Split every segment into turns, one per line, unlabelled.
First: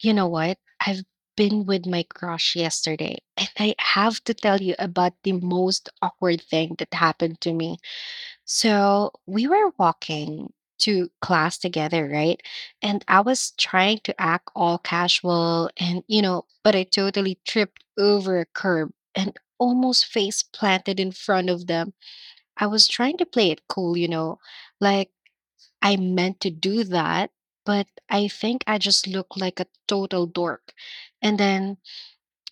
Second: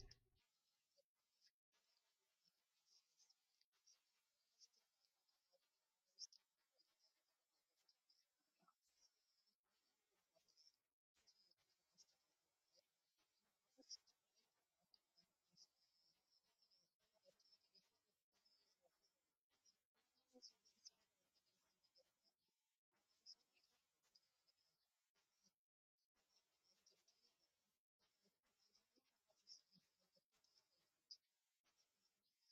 You know what? I've been with my crush yesterday, and I have to tell you about the most awkward thing that happened to me. So, we were walking to class together, right? And I was trying to act all casual and, you know, but I totally tripped over a curb and almost face planted in front of them. I was trying to play it cool, you know, like I meant to do that, but I think I just looked like a total dork. And then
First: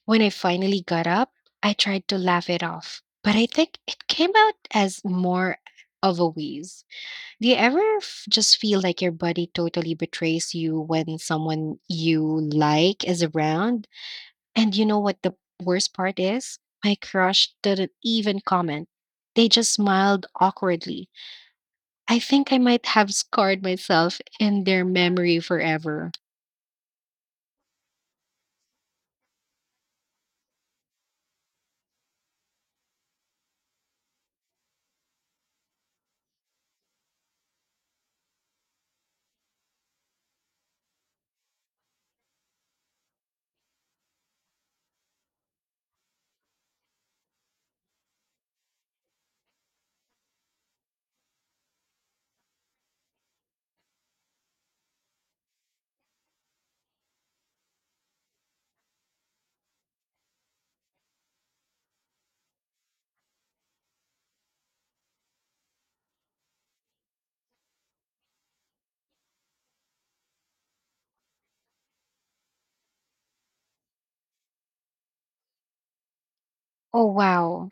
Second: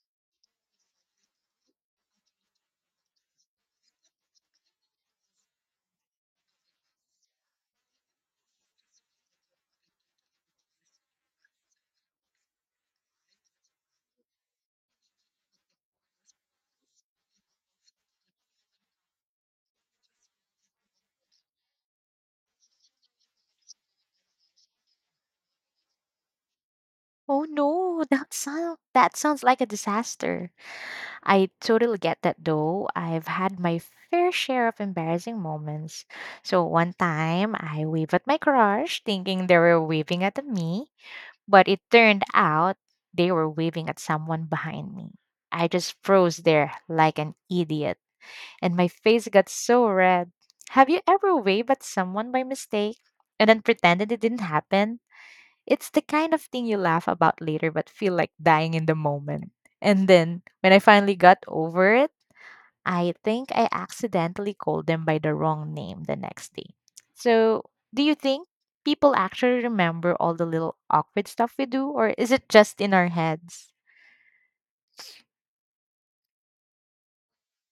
when I finally got up, I tried to laugh it off. But I think it came out as more of a wheeze. Do you ever just feel like your body totally betrays you when someone you like is around? And you know what the worst part is? My crush didn't even comment. They just smiled awkwardly. I think I might have scarred myself in their memory forever.
Oh no, that sounds like a disaster. I totally get that though. I've had my fair share of embarrassing moments. So one time I waved at my crush thinking they were waving at me, but it turned out they were waving at someone behind me. I just froze there like an idiot, and my face got so red. Have you ever waved at someone by mistake and then pretended it didn't happen? It's the kind of thing you laugh about later but feel like dying in the moment. And then when I finally got over it, I think I accidentally called them by the wrong name the next day. So, do you think people actually remember all the little awkward stuff we do or is it just in our heads?
Oh, wow.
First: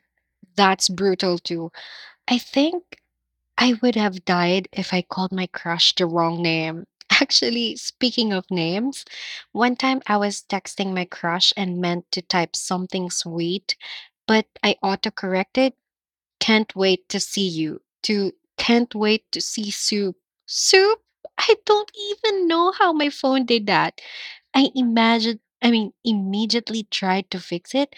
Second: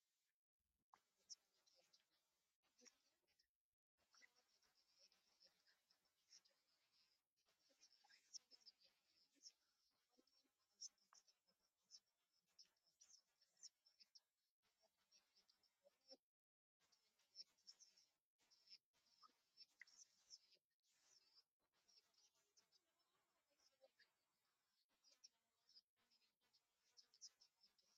That's brutal, too. I think I would have died if I called my crush the wrong name. Actually, speaking of names, one time I was texting my crush and meant to type something sweet, but I autocorrected "Can't wait to see you" to "Can't wait to see soup." Soup? I don't even know how my phone did that. I immediately tried to fix it,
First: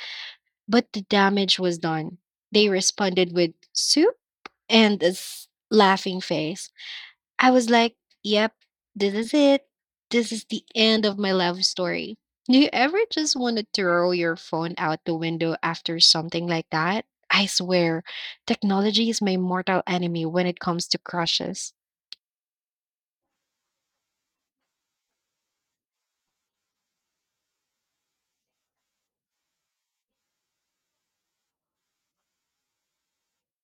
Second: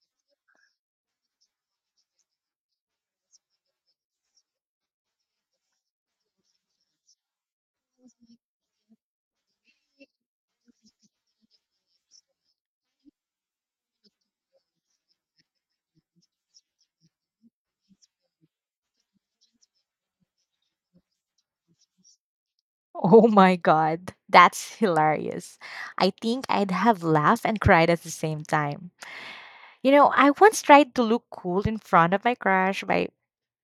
but the damage was done. They responded with soup and a laughing face. I was like, yep, this is it. This is the end of my love story. Do you ever just want to throw your phone out the window after something like that? I swear, technology is my mortal enemy when it comes to crushes.
Oh my god, that's hilarious. I think I'd have laughed and cried at the same time. You know, I once tried to look cool in front of my crush by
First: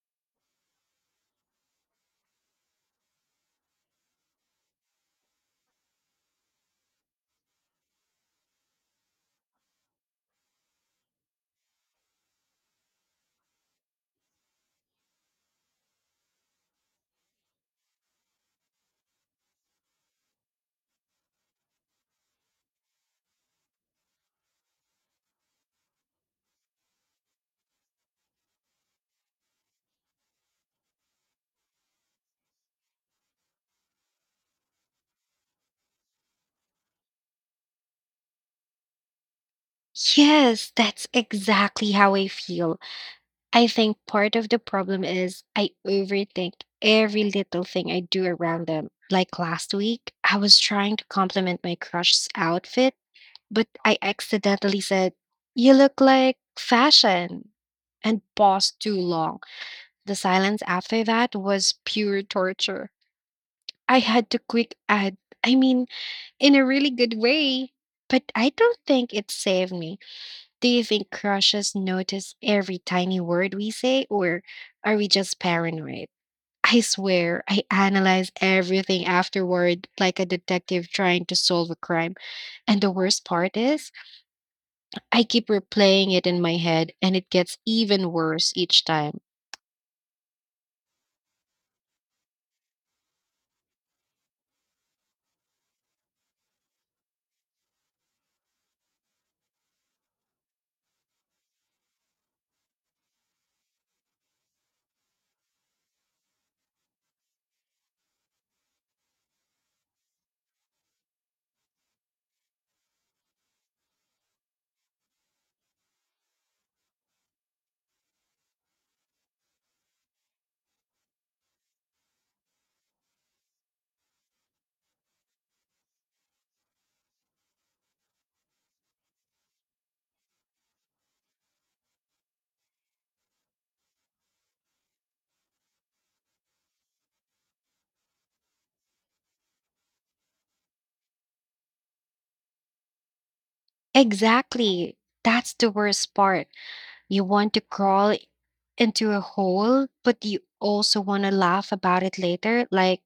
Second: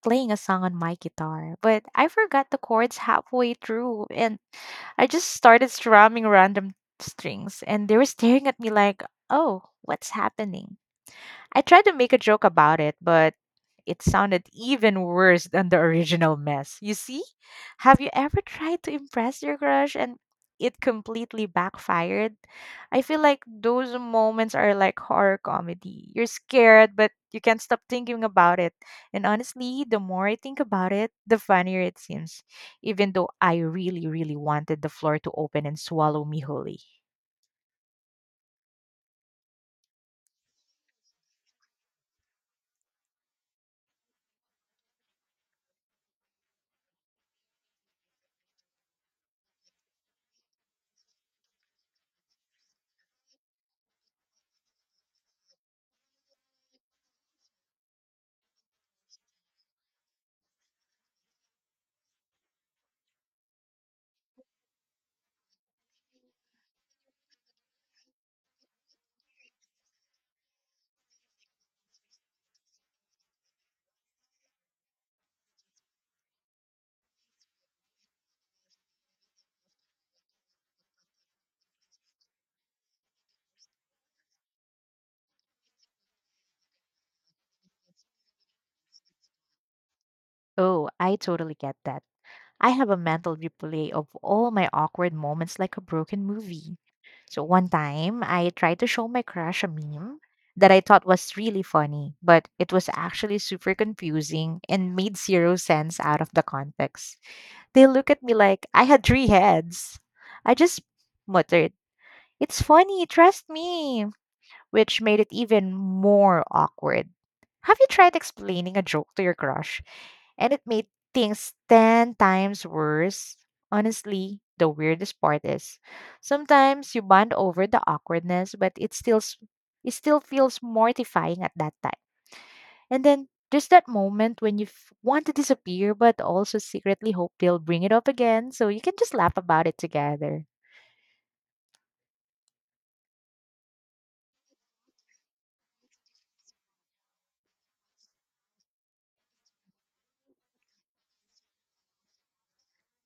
playing a song on my guitar, but I forgot the chords halfway through and I just started strumming random strings and they were staring at me like, "Oh, what's happening?" I tried to make a joke about it, but it sounded even worse than the original mess. You see? Have you ever tried to impress your crush and it completely backfired? I feel like those moments are like horror comedy. You're scared, but you can't stop thinking about it. And honestly, the more I think about it, the funnier it seems, even though I really, really wanted the floor to open and swallow me wholly.
Yes, that's exactly how I feel. I think part of the problem is I overthink every little thing I do around them. Like last week, I was trying to compliment my crush's outfit but I accidentally said, "You look like fashion," and paused too long. The silence after that was pure torture. I had to quick add, I mean, in a really good way. But I don't think it saved me. Do you think crushes notice every tiny word we say, or are we just paranoid? I swear, I analyze everything afterward like a detective trying to solve a crime. And the worst part is, I keep replaying it in my head and it gets even worse each time.
Oh, I totally get that. I have a mental replay of all my awkward moments like a broken movie. So one time, I tried to show my crush a meme that I thought was really funny, but it was actually super confusing and made zero sense out of the context. They look at me like I had three heads. I just muttered, "It's funny, trust me." which made it even more awkward. Have you tried explaining a joke to your crush? And it made things 10 times worse. Honestly, the weirdest part is sometimes you bond over the awkwardness, but it still feels mortifying at that time. And then there's that moment when you want to disappear, but also secretly hope they'll bring it up again so you can just laugh about it together.
Exactly. That's the worst part. You want to crawl into a hole, but you also want to laugh about it later. Like,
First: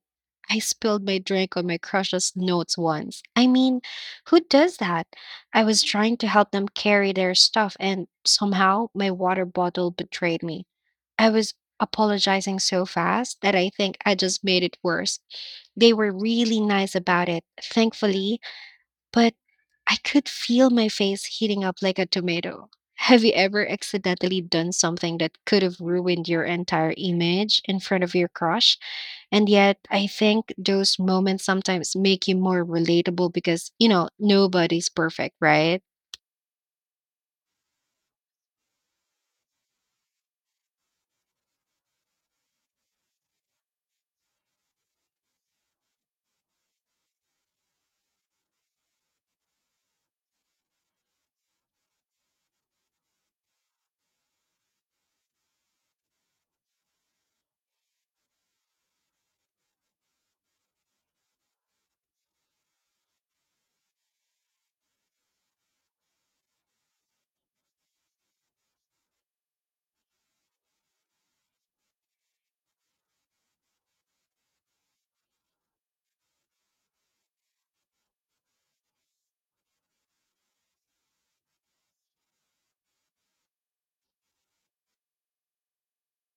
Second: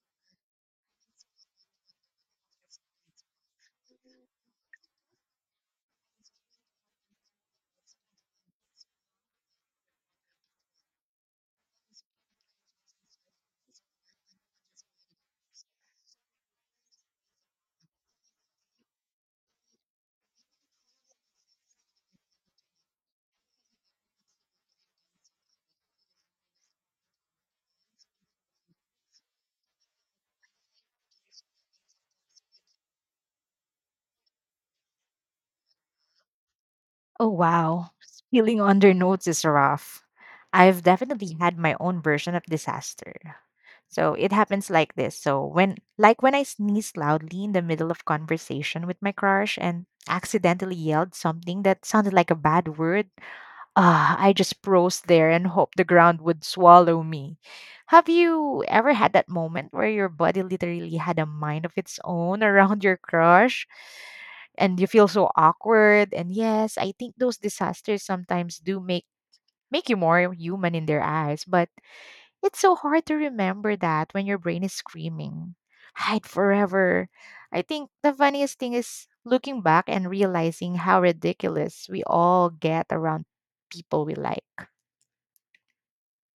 I spilled my drink on my crush's notes once. I mean, who does that? I was trying to help them carry their stuff, and somehow my water bottle betrayed me. I was apologizing so fast that I think I just made it worse. They were really nice about it, thankfully, but I could feel my face heating up like a tomato. Have you ever accidentally done something that could have ruined your entire image in front of your crush? And yet, I think those moments sometimes make you more relatable because, you know, nobody's perfect, right?
Oh, wow. Spilling under notes is rough. I've definitely had my own version of disaster. So it happens like this. So when I sneezed loudly in the middle of conversation with my crush and accidentally yelled something that sounded like a bad word. Ah, I just froze there and hoped the ground would swallow me. Have you ever had that moment where your body literally had a mind of its own around your crush? And you feel so awkward. And yes, I think those disasters sometimes do make you more human in their eyes, but it's so hard to remember that when your brain is screaming, hide forever. I think the funniest thing is looking back and realizing how ridiculous we all get around people we like.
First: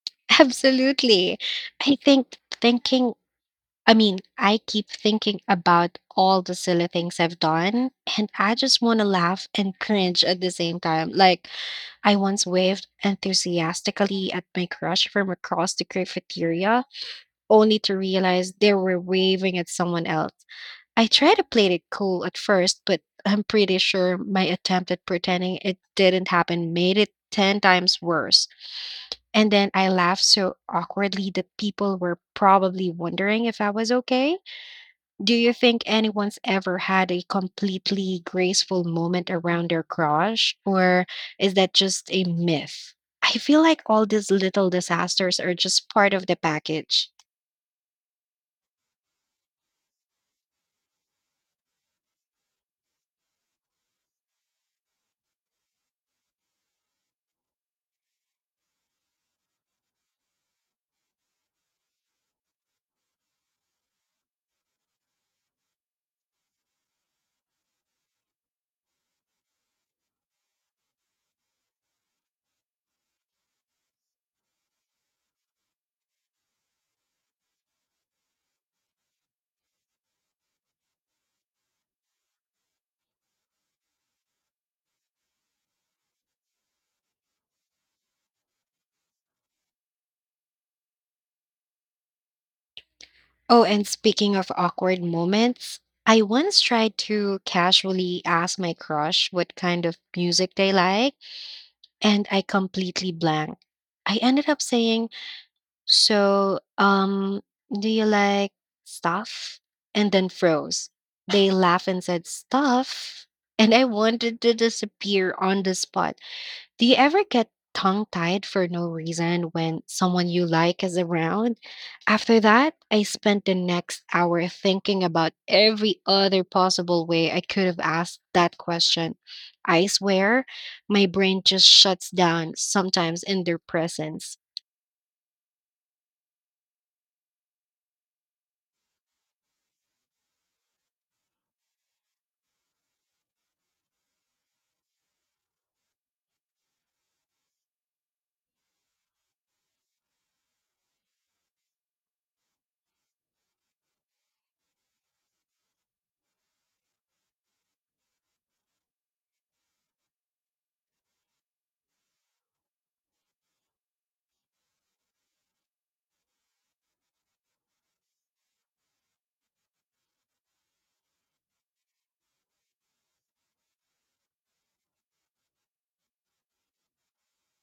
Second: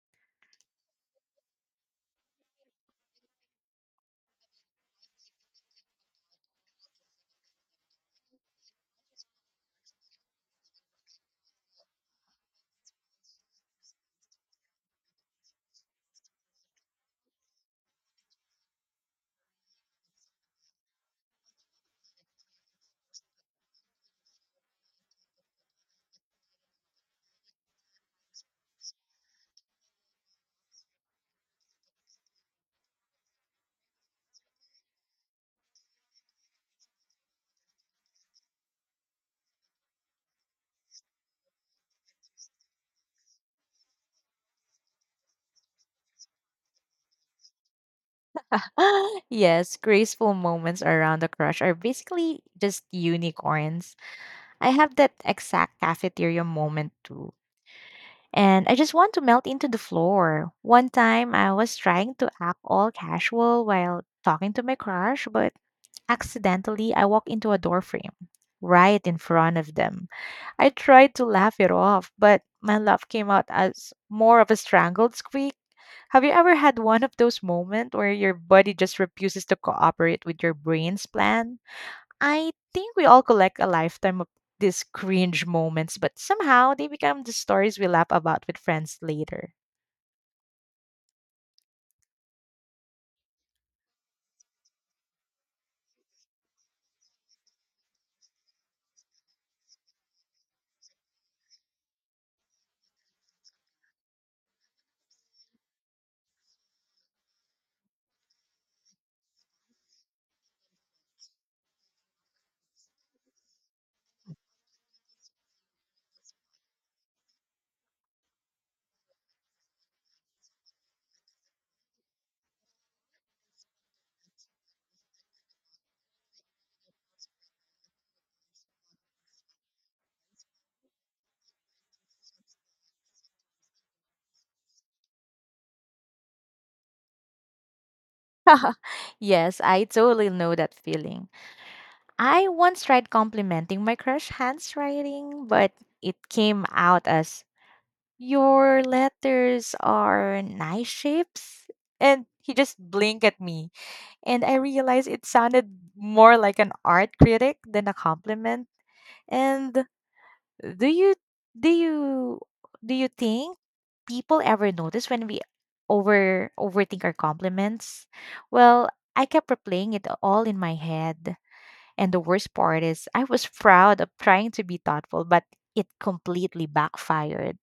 Absolutely. I think thinking I mean, I keep thinking about all the silly things I've done, and I just want to laugh and cringe at the same time. Like, I once waved enthusiastically at my crush from across the cafeteria, only to realize they were waving at someone else. I tried to play it cool at first, but I'm pretty sure my attempt at pretending it didn't happen made it 10 times worse. And then I laughed so awkwardly that people were probably wondering if I was okay. Do you think anyone's ever had a completely graceful moment around their crush, or is that just a myth? I feel like all these little disasters are just part of the package.
Yes, graceful moments around the crush are basically just unicorns. I have that exact cafeteria moment too. And I just want to melt into the floor. One time I was trying to act all casual while talking to my crush, but accidentally I walked into a doorframe right in front of them. I tried to laugh it off, but my laugh came out as more of a strangled squeak. Have you ever had one of those moments where your body just refuses to cooperate with your brain's plan? I think we all collect a lifetime of these cringe moments, but somehow they become the stories we laugh about with friends later.
Oh, and speaking of awkward moments, I once tried to casually ask my crush what kind of music they like, and I completely blanked. I ended up saying, "So, do you like stuff?" And then froze. They laughed and said, "Stuff." And I wanted to disappear on the spot. Do you ever get tongue tied for no reason when someone you like is around? After that, I spent the next hour thinking about every other possible way I could have asked that question. I swear, my brain just shuts down sometimes in their presence.
Yes, I totally know that feeling. I once tried complimenting my crush handwriting, but it came out as, your letters are nice shapes. And he just blinked at me and I realized it sounded more like an art critic than a compliment. And do you do you do you think people ever notice when we overthink our compliments? Well, I kept replaying it all in my head. And the worst part is I was proud of trying to be thoughtful, but it completely backfired.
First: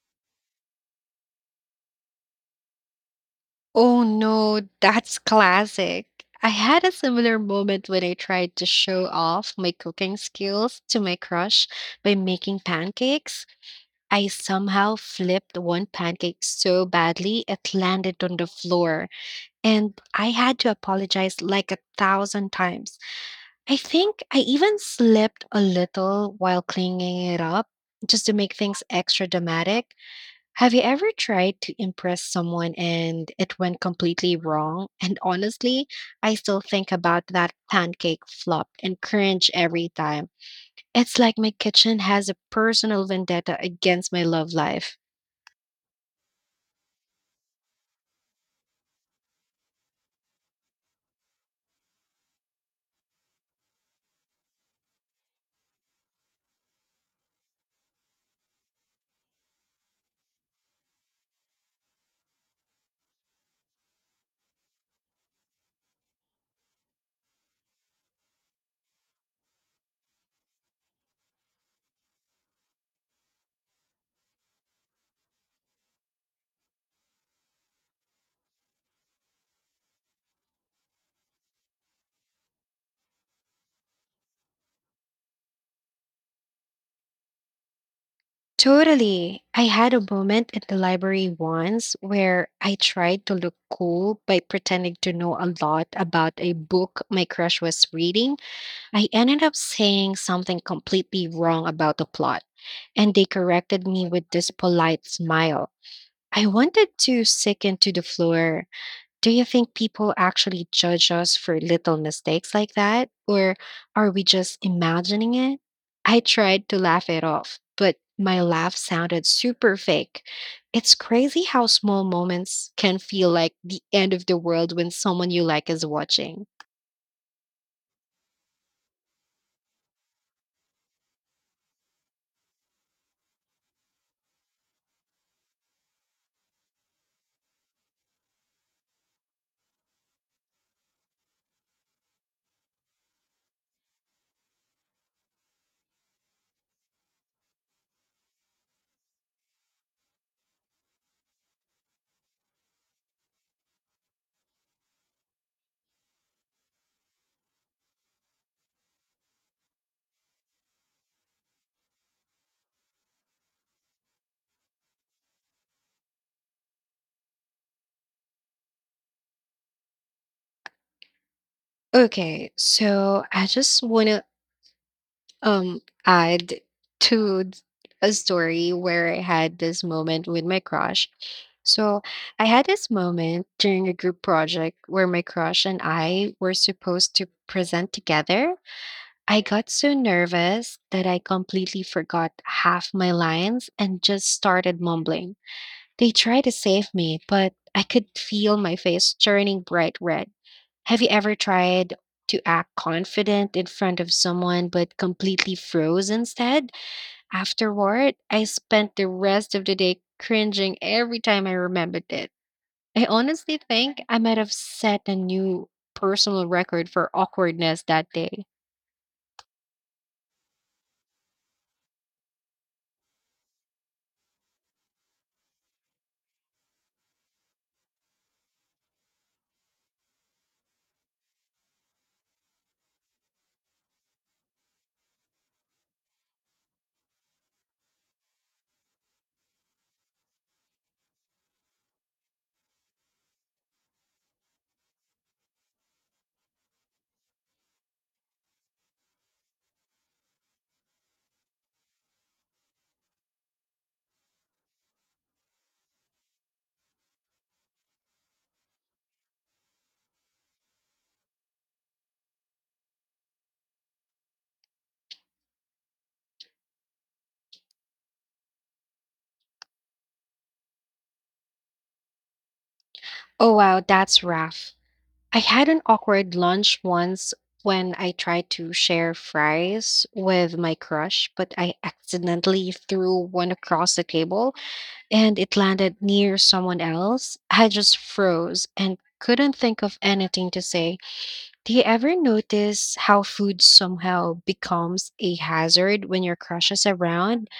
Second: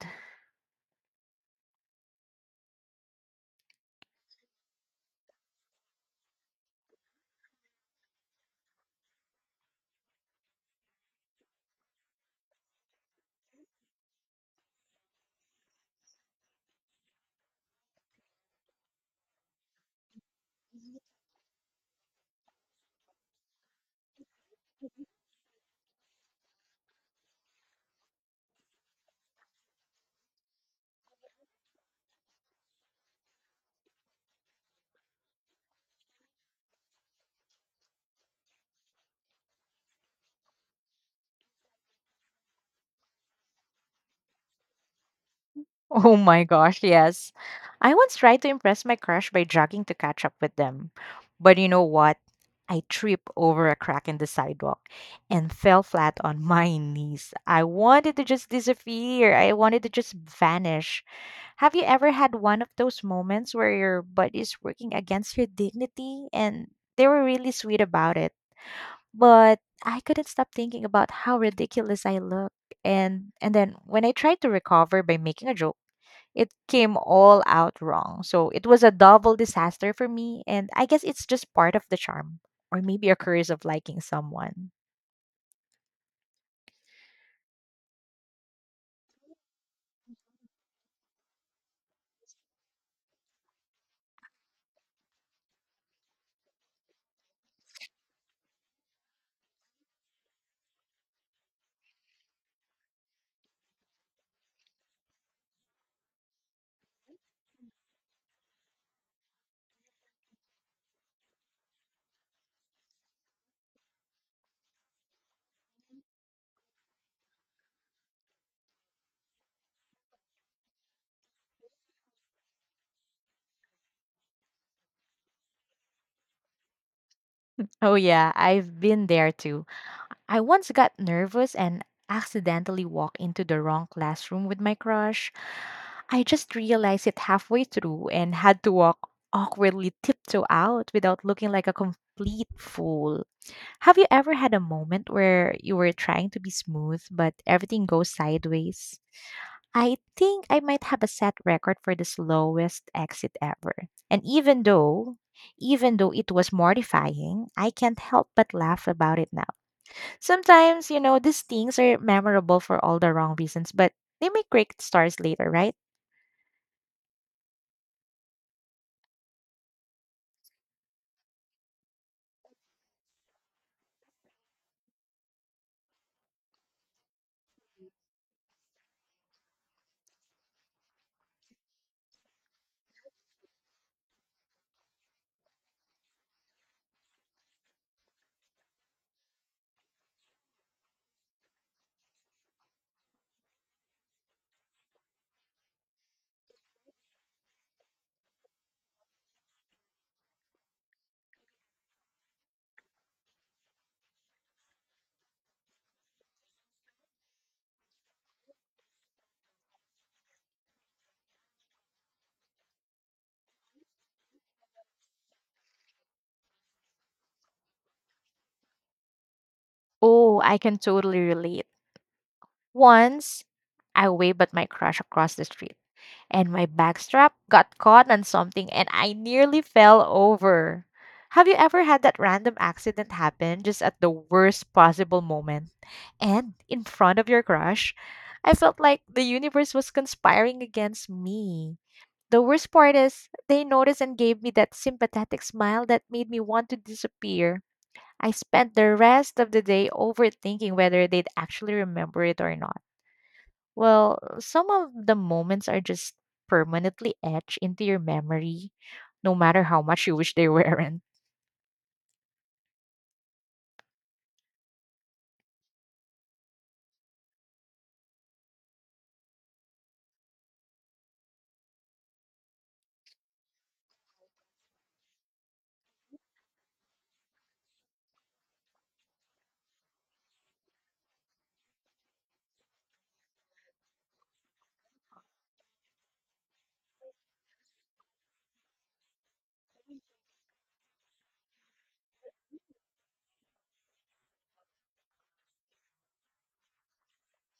Oh no, that's classic. I had a similar moment when I tried to show off my cooking skills to my crush by making pancakes. I somehow flipped one pancake so badly it landed on the floor, and I had to apologize like a thousand times. I think I even slipped a little while cleaning it up just to make things extra dramatic. Have you ever tried to impress someone and it went completely wrong? And honestly, I still think about that pancake flop and cringe every time. It's like my kitchen has a personal vendetta against my love life.
Oh my gosh, yes. I once tried to impress my crush by jogging to catch up with them. But you know what? I tripped over a crack in the sidewalk and fell flat on my knees. I wanted to just disappear. I wanted to just vanish. Have you ever had one of those moments where your butt is working against your dignity? And they were really sweet about it. But I couldn't stop thinking about how ridiculous I looked. And then when I tried to recover by making a joke, it came all out wrong. So it was a double disaster for me. And I guess it's just part of the charm, or maybe a curse of liking someone.
Totally. I had a moment at the library once where I tried to look cool by pretending to know a lot about a book my crush was reading. I ended up saying something completely wrong about the plot, and they corrected me with this polite smile. I wanted to sicken to the floor. Do you think people actually judge us for little mistakes like that, or are we just imagining it? I tried to laugh it off, but my laugh sounded super fake. It's crazy how small moments can feel like the end of the world when someone you like is watching.
Oh, yeah, I've been there too. I once got nervous and accidentally walked into the wrong classroom with my crush. I just realized it halfway through and had to walk awkwardly tiptoe out without looking like a complete fool. Have you ever had a moment where you were trying to be smooth, but everything goes sideways? I think I might have a set record for the slowest exit ever. And even though it was mortifying, I can't help but laugh about it now. Sometimes, you know, these things are memorable for all the wrong reasons, but they make great stars later, right?
Okay, so I just want to um add to th- a story where I had this moment with my crush. So I had this moment during a group project where my crush and I were supposed to present together. I got so nervous that I completely forgot half my lines and just started mumbling. They tried to save me, but I could feel my face turning bright red. Have you ever tried to act confident in front of someone but completely froze instead? Afterward, I spent the rest of the day cringing every time I remembered it. I honestly think I might have set a new personal record for awkwardness that day.
Oh, I can totally relate. Once, I waved at my crush across the street, and my backstrap got caught on something and I nearly fell over. Have you ever had that random accident happen just at the worst possible moment and in front of your crush? I felt like the universe was conspiring against me. The worst part is, they noticed and gave me that sympathetic smile that made me want to disappear. I spent the rest of the day overthinking whether they'd actually remember it or not. Well, some of the moments are just permanently etched into your memory, no matter how much you wish they weren't.
Oh wow, that's rough. I had an awkward lunch once when I tried to share fries with my crush, but I accidentally threw one across the table, and it landed near someone else. I just froze and couldn't think of anything to say. Do you ever notice how food somehow becomes a hazard when your crush is around?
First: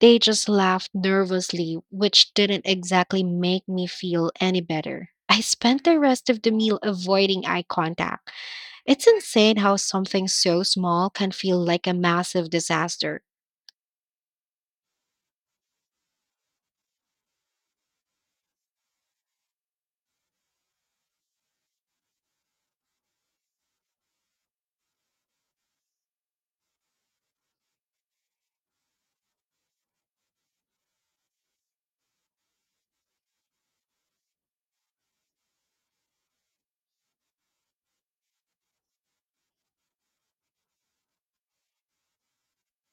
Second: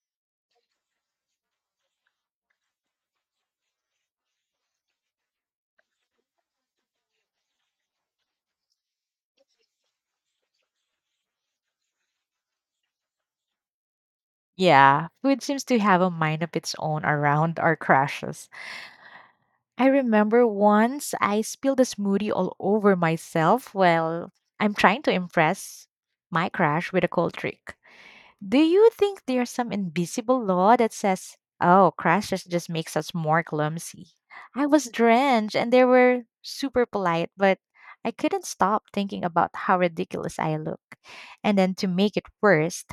They just laughed nervously, which didn't exactly make me feel any better. I spent the rest of the meal avoiding eye contact. It's insane how something so small can feel like a massive disaster.
Yeah, food seems to have a mind of its own around our crashes. I remember once I spilled a smoothie all over myself while I'm trying to impress my crush with a cold trick. Do you think there's some invisible law that says, oh, crashes just makes us more clumsy? I was drenched and they were super polite, but I couldn't stop thinking about how ridiculous I look. And then to make it worse,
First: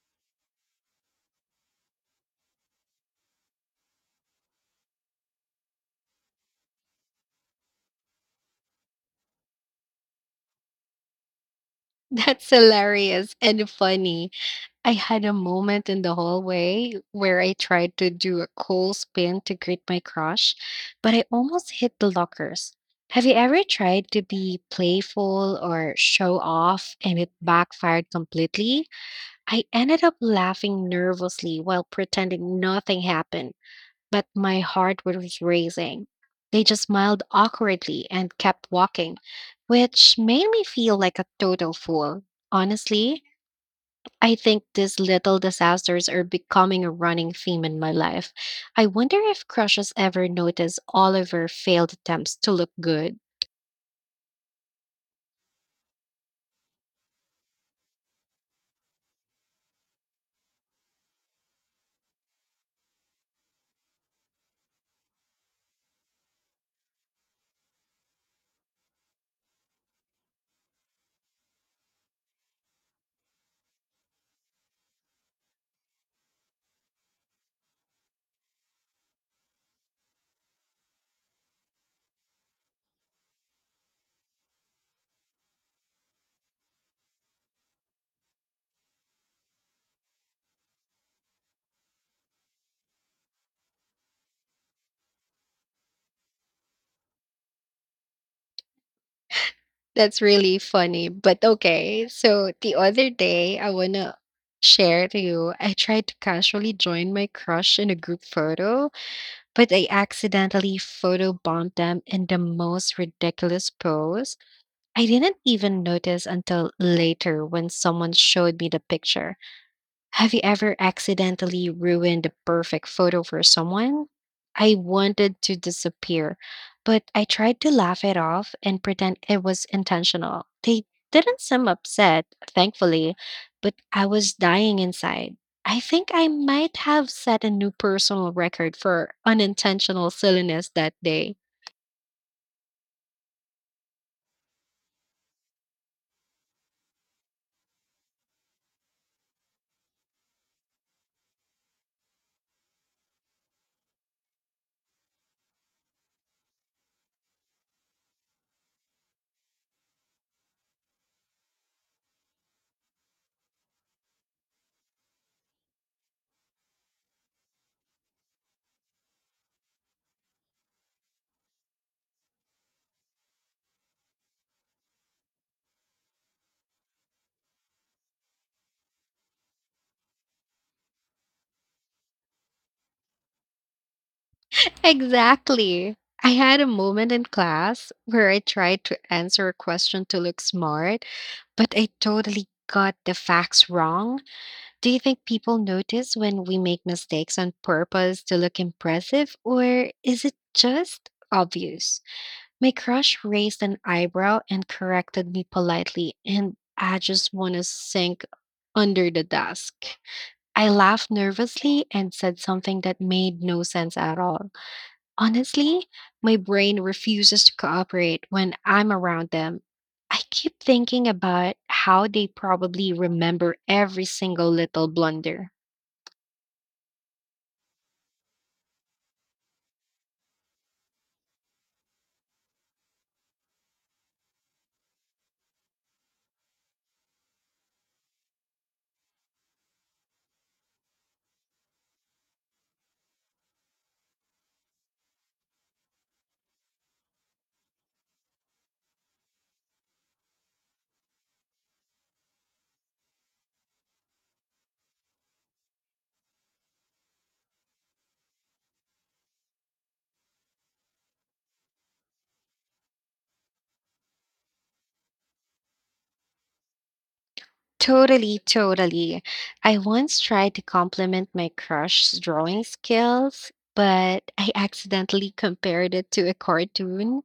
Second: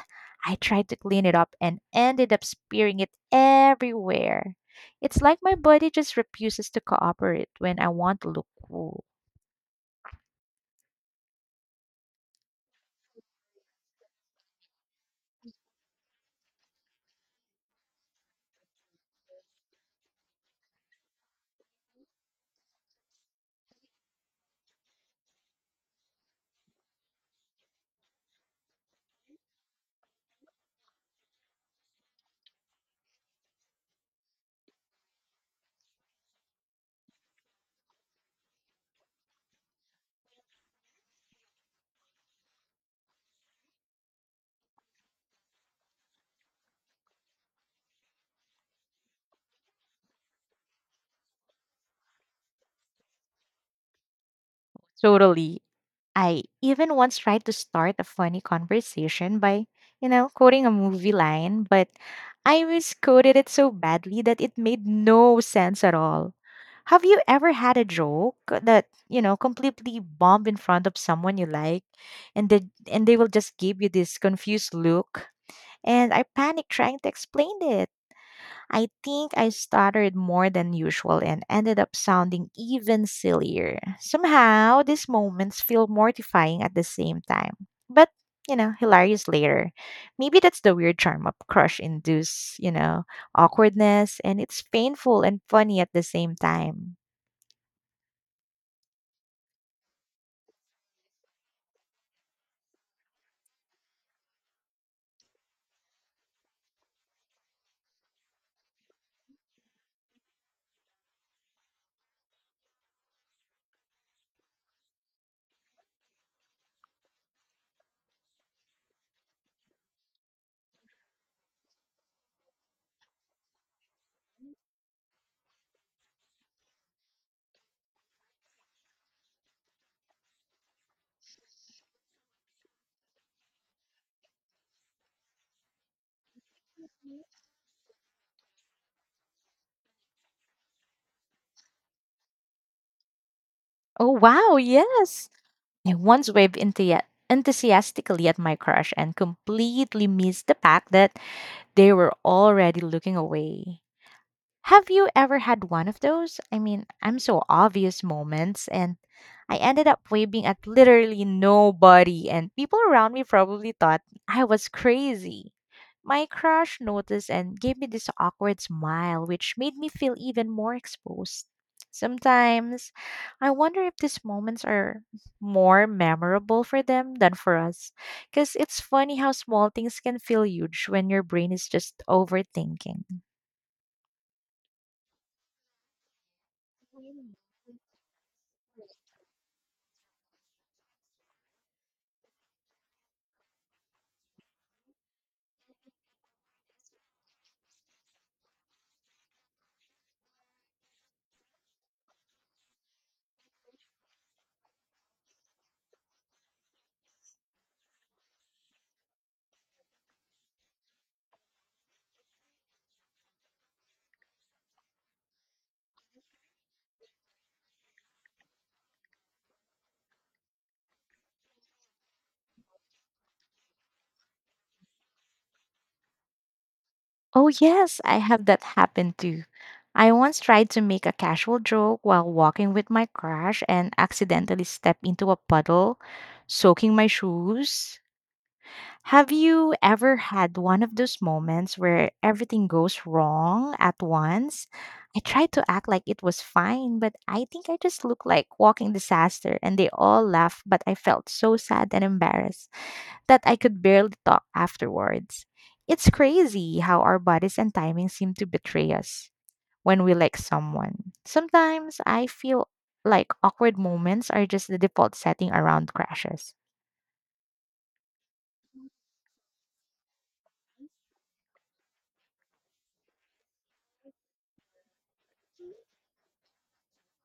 I tried to clean it up and ended up spearing it everywhere. It's like my body just refuses to cooperate when I want to look cool.
That's hilarious and funny. I had a moment in the hallway where I tried to do a cool spin to greet my crush, but I almost hit the lockers. Have you ever tried to be playful or show off and it backfired completely? I ended up laughing nervously while pretending nothing happened, but my heart was racing. They just smiled awkwardly and kept walking, which made me feel like a total fool. Honestly, I think these little disasters are becoming a running theme in my life. I wonder if crushes ever notice all of her failed attempts to look good.
Totally, I even once tried to start a funny conversation by, you know, quoting a movie line, but I misquoted it so badly that it made no sense at all. Have you ever had a joke that, you know, completely bombed in front of someone you like and they will just give you this confused look? And I panicked trying to explain it. I think I stuttered more than usual and ended up sounding even sillier. Somehow, these moments feel mortifying at the same time, but, you know, hilarious later. Maybe that's the weird charm of crush induced, you know, awkwardness, and it's painful and funny at the same time.
That's really funny, but okay. So the other day, I want to share to you, I tried to casually join my crush in a group photo, but I accidentally photo bombed them in the most ridiculous pose. I didn't even notice until later when someone showed me the picture. Have you ever accidentally ruined a perfect photo for someone? I wanted to disappear, but I tried to laugh it off and pretend it was intentional. They didn't seem upset, thankfully, but I was dying inside. I think I might have set a new personal record for unintentional silliness that day.
Oh, wow, yes! I once waved enthusiastically at my crush and completely missed the fact that they were already looking away. Have you ever had one of those? I mean, I'm so obvious moments and I ended up waving at literally nobody and people around me probably thought I was crazy. My crush noticed and gave me this awkward smile which made me feel even more exposed. Sometimes I wonder if these moments are more memorable for them than for us. Because it's funny how small things can feel huge when your brain is just overthinking.
Exactly. I had a moment in class where I tried to answer a question to look smart, but I totally got the facts wrong. Do you think people notice when we make mistakes on purpose to look impressive, or is it just obvious? My crush raised an eyebrow and corrected me politely, and I just want to sink under the desk. I laughed nervously and said something that made no sense at all. Honestly, my brain refuses to cooperate when I'm around them. I keep thinking about how they probably remember every single little blunder.
Oh, yes, I have that happen too. I once tried to make a casual joke while walking with my crush and accidentally stepped into a puddle, soaking my shoes. Have you ever had one of those moments where everything goes wrong at once? I tried to act like it was fine, but I think I just looked like walking disaster and they all laughed, but I felt so sad and embarrassed that I could barely talk afterwards. It's crazy how our bodies and timing seem to betray us when we like someone. Sometimes I feel like awkward moments are just the default setting around crashes.
Totally. I once tried to compliment my crush's drawing skills, but I accidentally compared it to a cartoon,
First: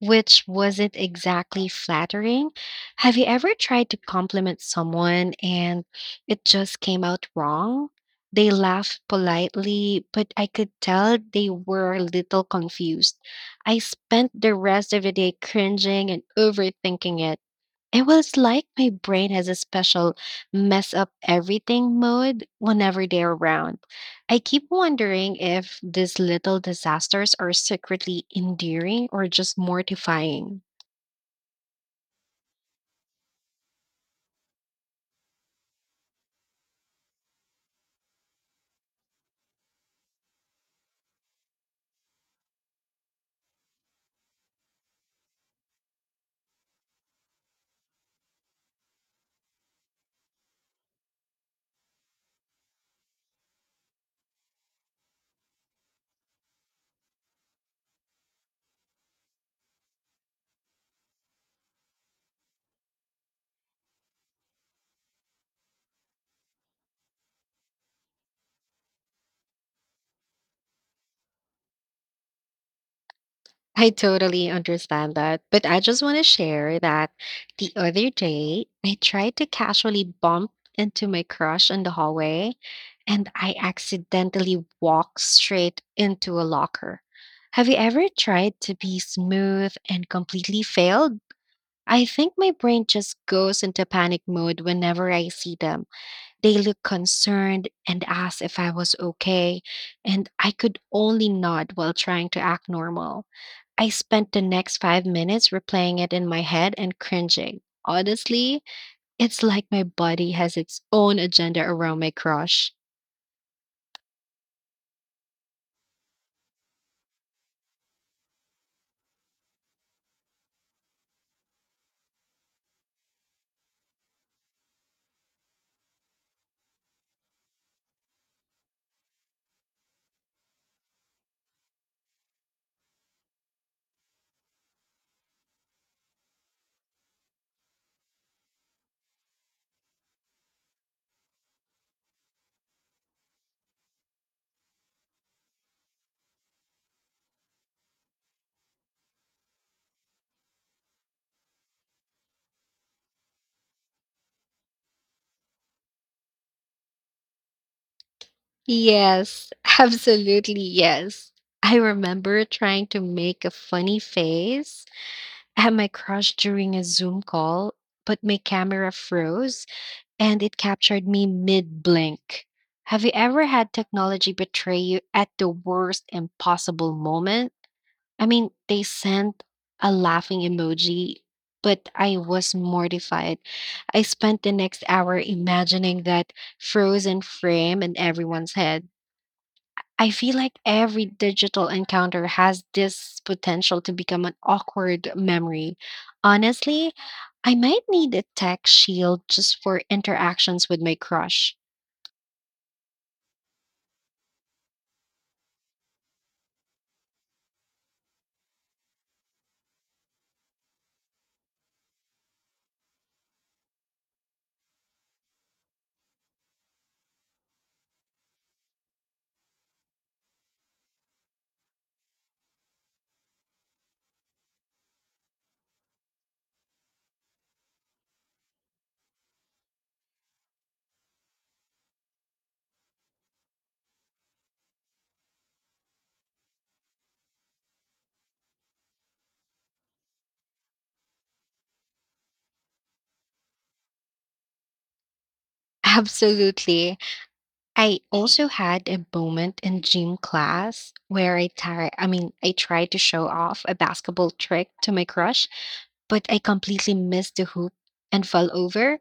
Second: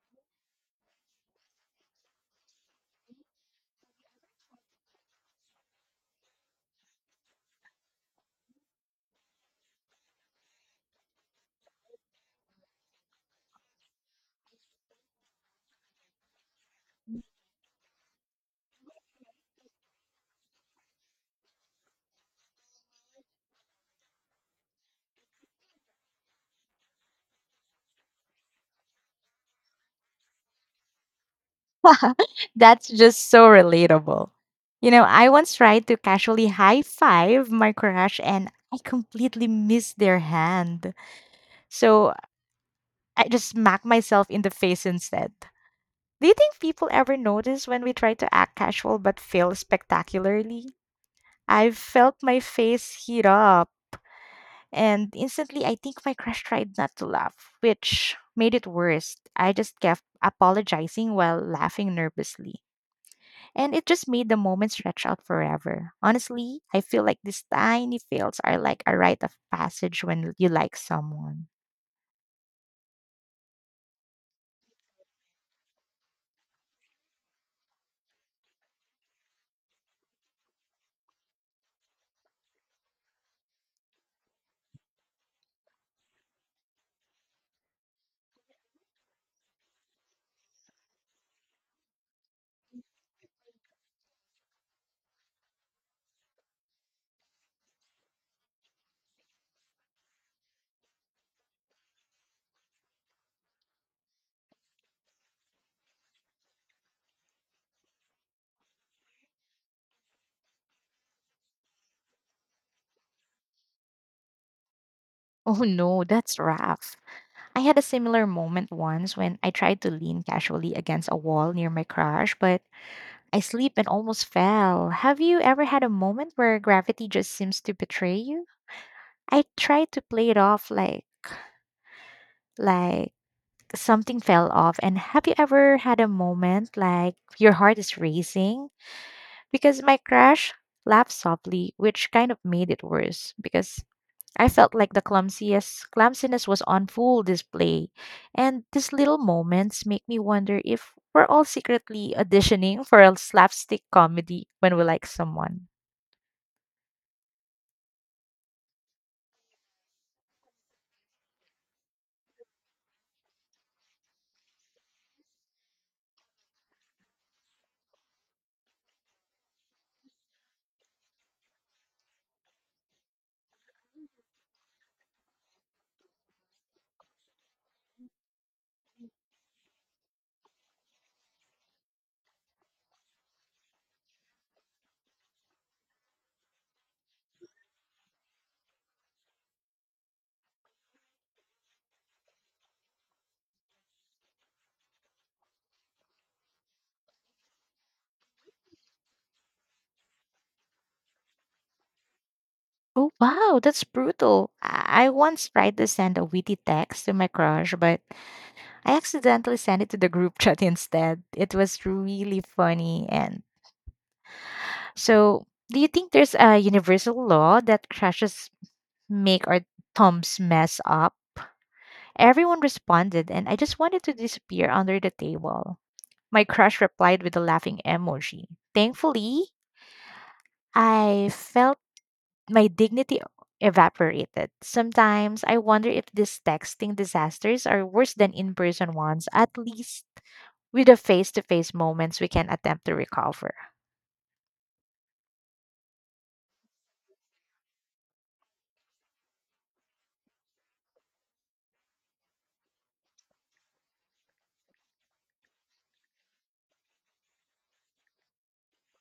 which wasn't exactly flattering. Have you ever tried to compliment someone and it just came out wrong? They laughed politely, but I could tell they were a little confused. I spent the rest of the day cringing and overthinking it. It was like my brain has a special mess up everything mode whenever they're around. I keep wondering if these little disasters are secretly endearing or just mortifying.
That's just so relatable. You know, I once tried to casually high five my crush and I completely missed their hand. So I just smacked myself in the face instead. Do you think people ever notice when we try to act casual but fail spectacularly? I felt my face heat up, and instantly I think my crush tried not to laugh, which made it worse. I just kept apologizing while laughing nervously, and it just made the moment stretch out forever. Honestly, I feel like these tiny fails are like a rite of passage when you like someone.
I totally understand that, but I just want to share that the other day, I tried to casually bump into my crush in the hallway and I accidentally walked straight into a locker. Have you ever tried to be smooth and completely failed? I think my brain just goes into panic mode whenever I see them. They look concerned and ask if I was okay, and I could only nod while trying to act normal. I spent the next 5 minutes replaying it in my head and cringing. Honestly, it's like my body has its own agenda around my crush.
Oh no, that's rough. I had a similar moment once when I tried to lean casually against a wall near my crush, but I slipped and almost fell. Have you ever had a moment where gravity just seems to betray you? I tried to play it off like like something fell off. And have you ever had a moment like your heart is racing? Because my crush laughed softly, which kind of made it worse because I felt like the clumsiest clumsiness was on full display. And these little moments make me wonder if we're all secretly auditioning for a slapstick comedy when we like someone.
Yes, absolutely yes. I remember trying to make a funny face at my crush during a Zoom call, but my camera froze and it captured me mid blink. Have you ever had technology betray you at the worst impossible moment? I mean, they sent a laughing emoji, but I was mortified. I spent the next hour imagining that frozen frame in everyone's head. I feel like every digital encounter has this potential to become an awkward memory. Honestly, I might need a tech shield just for interactions with my crush.
Oh, wow, that's brutal. I once tried to send a witty text to my crush, but I accidentally sent it to the group chat instead. It was really funny. And so, do you think there's a universal law that crushes make our thumbs mess up? Everyone responded, and I just wanted to disappear under the table. My crush replied with a laughing emoji. Thankfully, I felt my dignity evaporated. Sometimes I wonder if these texting disasters are worse than in person ones, at least with the face to face moments we can attempt to recover.
Absolutely. I also had a moment in gym class where I mean I tried to show off a basketball trick to my crush, but I completely missed the hoop and fell over.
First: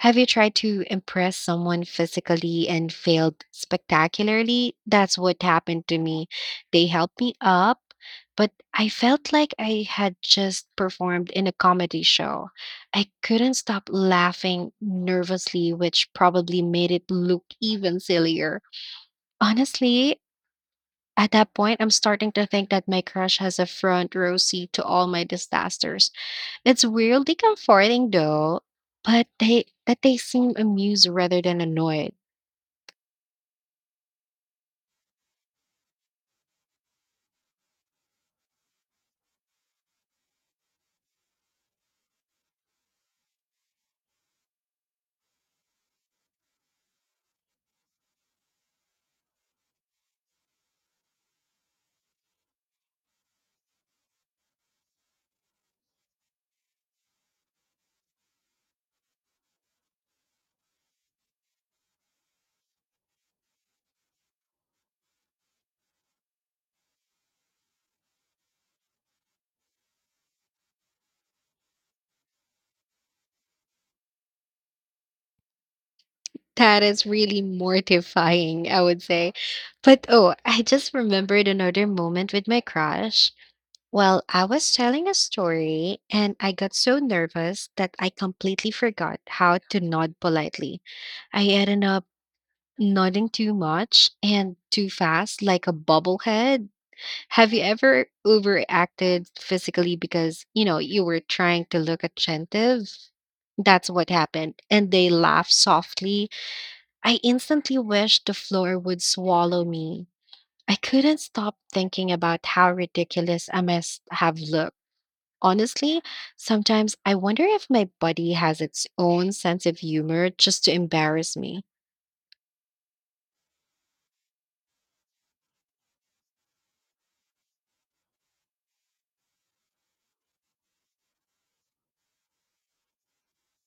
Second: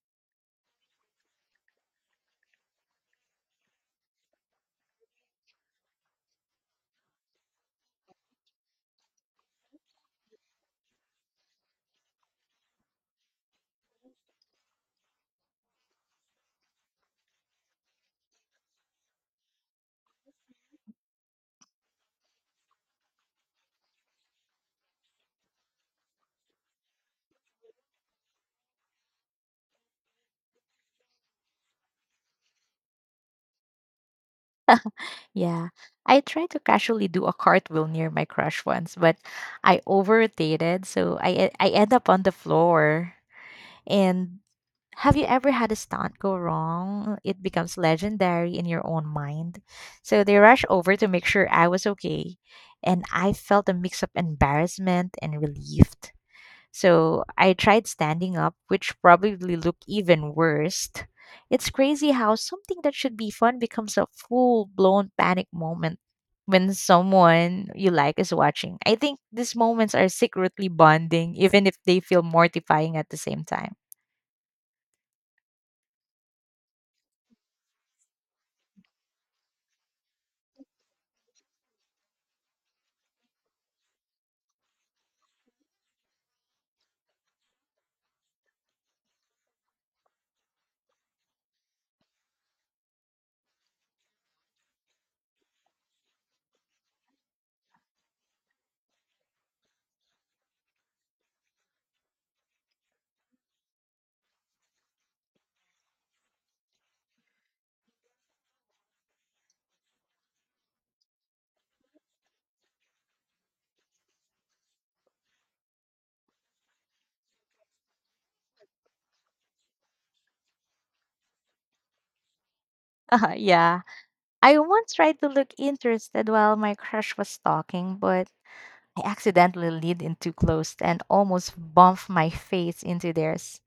Have you tried to impress someone physically and failed spectacularly? That's what happened to me. They helped me up, but I felt like I had just performed in a comedy show. I couldn't stop laughing nervously, which probably made it look even sillier. Honestly, at that point, I'm starting to think that my crush has a front row seat to all my disasters. It's weirdly comforting though, but they seem amused rather than annoyed.
Yeah. I tried to casually do a cartwheel near my crush once, but I overrotated, so I end up on the floor. And have you ever had a stunt go wrong? It becomes legendary in your own mind. So they rushed over to make sure I was okay, and I felt a mix of embarrassment and relief. So I tried standing up, which probably looked even worse. It's crazy how something that should be fun becomes a full blown panic moment when someone you like is watching. I think these moments are secretly bonding, even if they feel mortifying at the same time.
That is really mortifying, I would say. But oh, I just remembered another moment with my crush. Well, I was telling a story and I got so nervous that I completely forgot how to nod politely. I ended up nodding too much and too fast, like a bobblehead. Have you ever overacted physically because, you were trying to look attentive? That's what happened. And they laughed softly. I instantly wished the floor would swallow me. I couldn't stop thinking about how ridiculous I must have looked. Honestly, sometimes I wonder if my body has its own sense of humor just to embarrass me.
Yeah. I once tried to look interested while my crush was talking, but I accidentally leaned in too close and almost bumped my face into theirs.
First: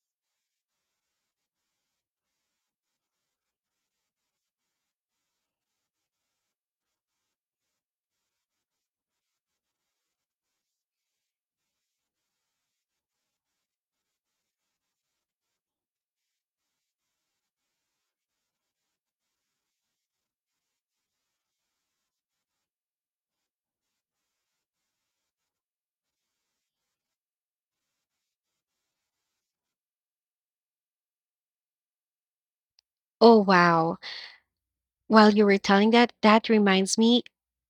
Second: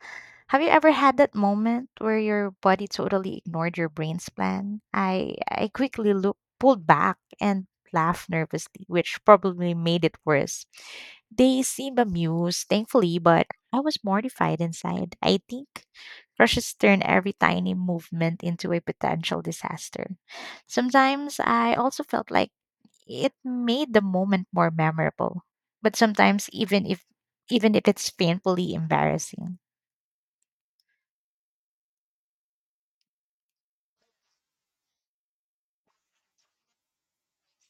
Have you ever had that moment where your body totally ignored your brain's plan? I quickly look, pulled back and laughed nervously, which probably made it worse. They seemed amused, thankfully, but I was mortified inside. I think crushes turn every tiny movement into a potential disaster. Sometimes I also felt like it made the moment more memorable, but sometimes even if it's painfully embarrassing.
Oh, wow. While you were telling that, that reminds me,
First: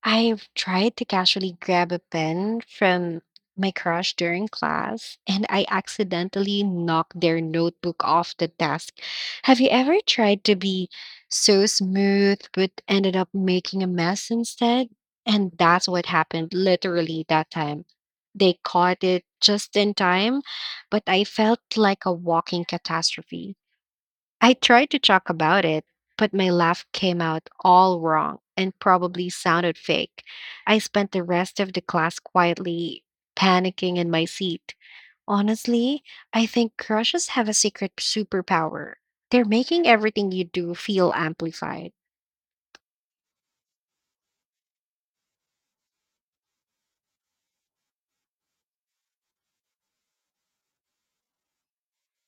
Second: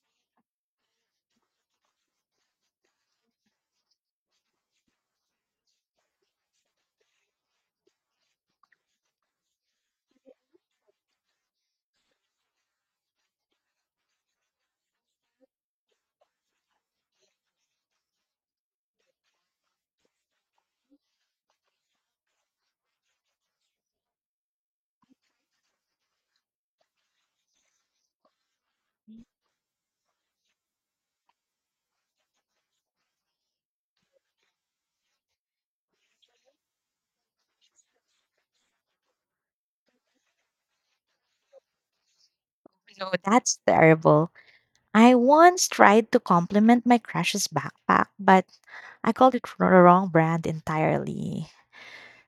I've tried to casually grab a pen from my crush during class and I accidentally knocked their notebook off the desk. Have you ever tried to be so smooth but ended up making a mess instead? And that's what happened literally that time. They caught it just in time, but I felt like a walking catastrophe. I tried to talk about it, but my laugh came out all wrong and probably sounded fake. I spent the rest of the class quietly panicking in my seat. Honestly, I think crushes have a secret superpower. They're making everything you do feel amplified.
No, that's terrible. I once tried to compliment my crush's backpack, but I called it the wrong brand entirely.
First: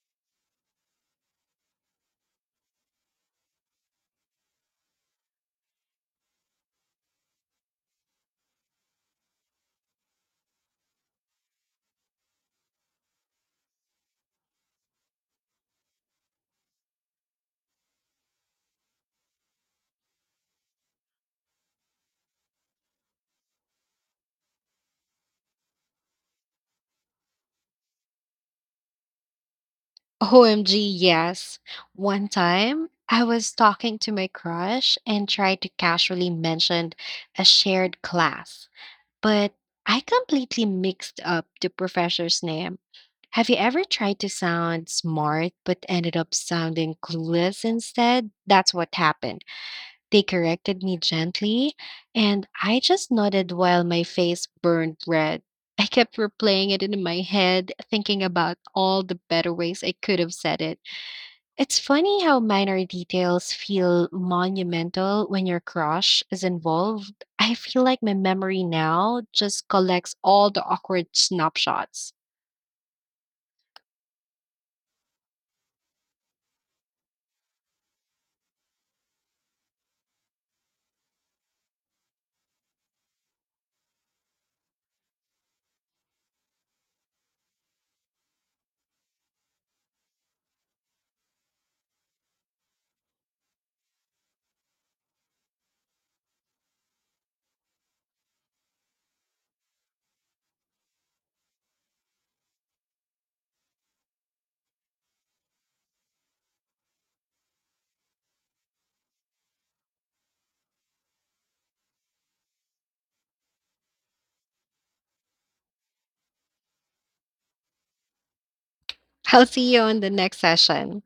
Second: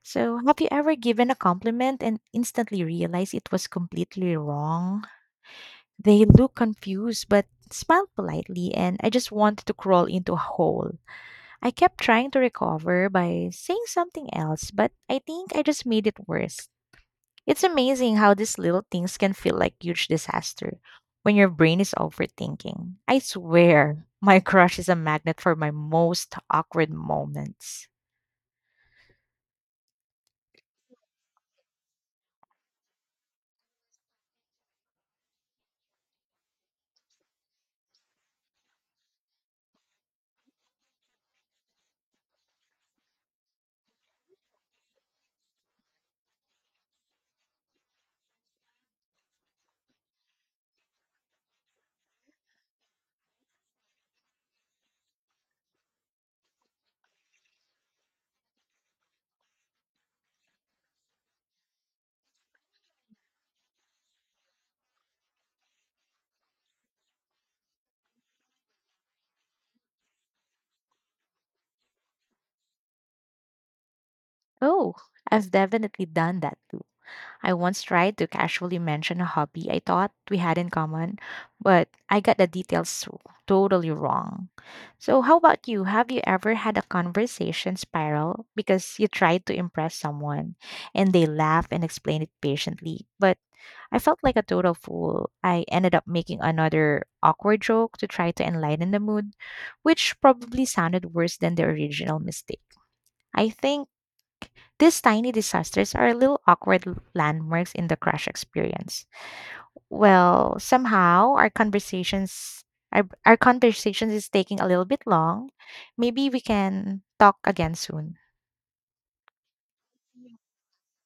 So, have you ever given a compliment and instantly realized it was completely wrong? They look confused but smiled politely, and I just wanted to crawl into a hole. I kept trying to recover by saying something else, but I think I just made it worse. It's amazing how these little things can feel like huge disaster when your brain is overthinking. I swear, my crush is a magnet for my most awkward moments.
OMG, yes. One time, I was talking to my crush and tried to casually mention a shared class, but I completely mixed up the professor's name. Have you ever tried to sound smart but ended up sounding clueless instead? That's what happened. They corrected me gently, and I just nodded while my face burned red. I kept replaying it in my head, thinking about all the better ways I could have said it. It's funny how minor details feel monumental when your crush is involved. I feel like my memory now just collects all the awkward snapshots.
Oh, I've definitely done that too. I once tried to casually mention a hobby I thought we had in common, but I got the details so, totally wrong. So, how about you? Have you ever had a conversation spiral because you tried to impress someone and they laugh and explain it patiently, but I felt like a total fool. I ended up making another awkward joke to try to enlighten the mood, which probably sounded worse than the original mistake. I think these tiny disasters are little awkward landmarks in the crush experience. Well, somehow our conversations is taking a little bit long. Maybe we can talk again soon.
I'll see you on the next session.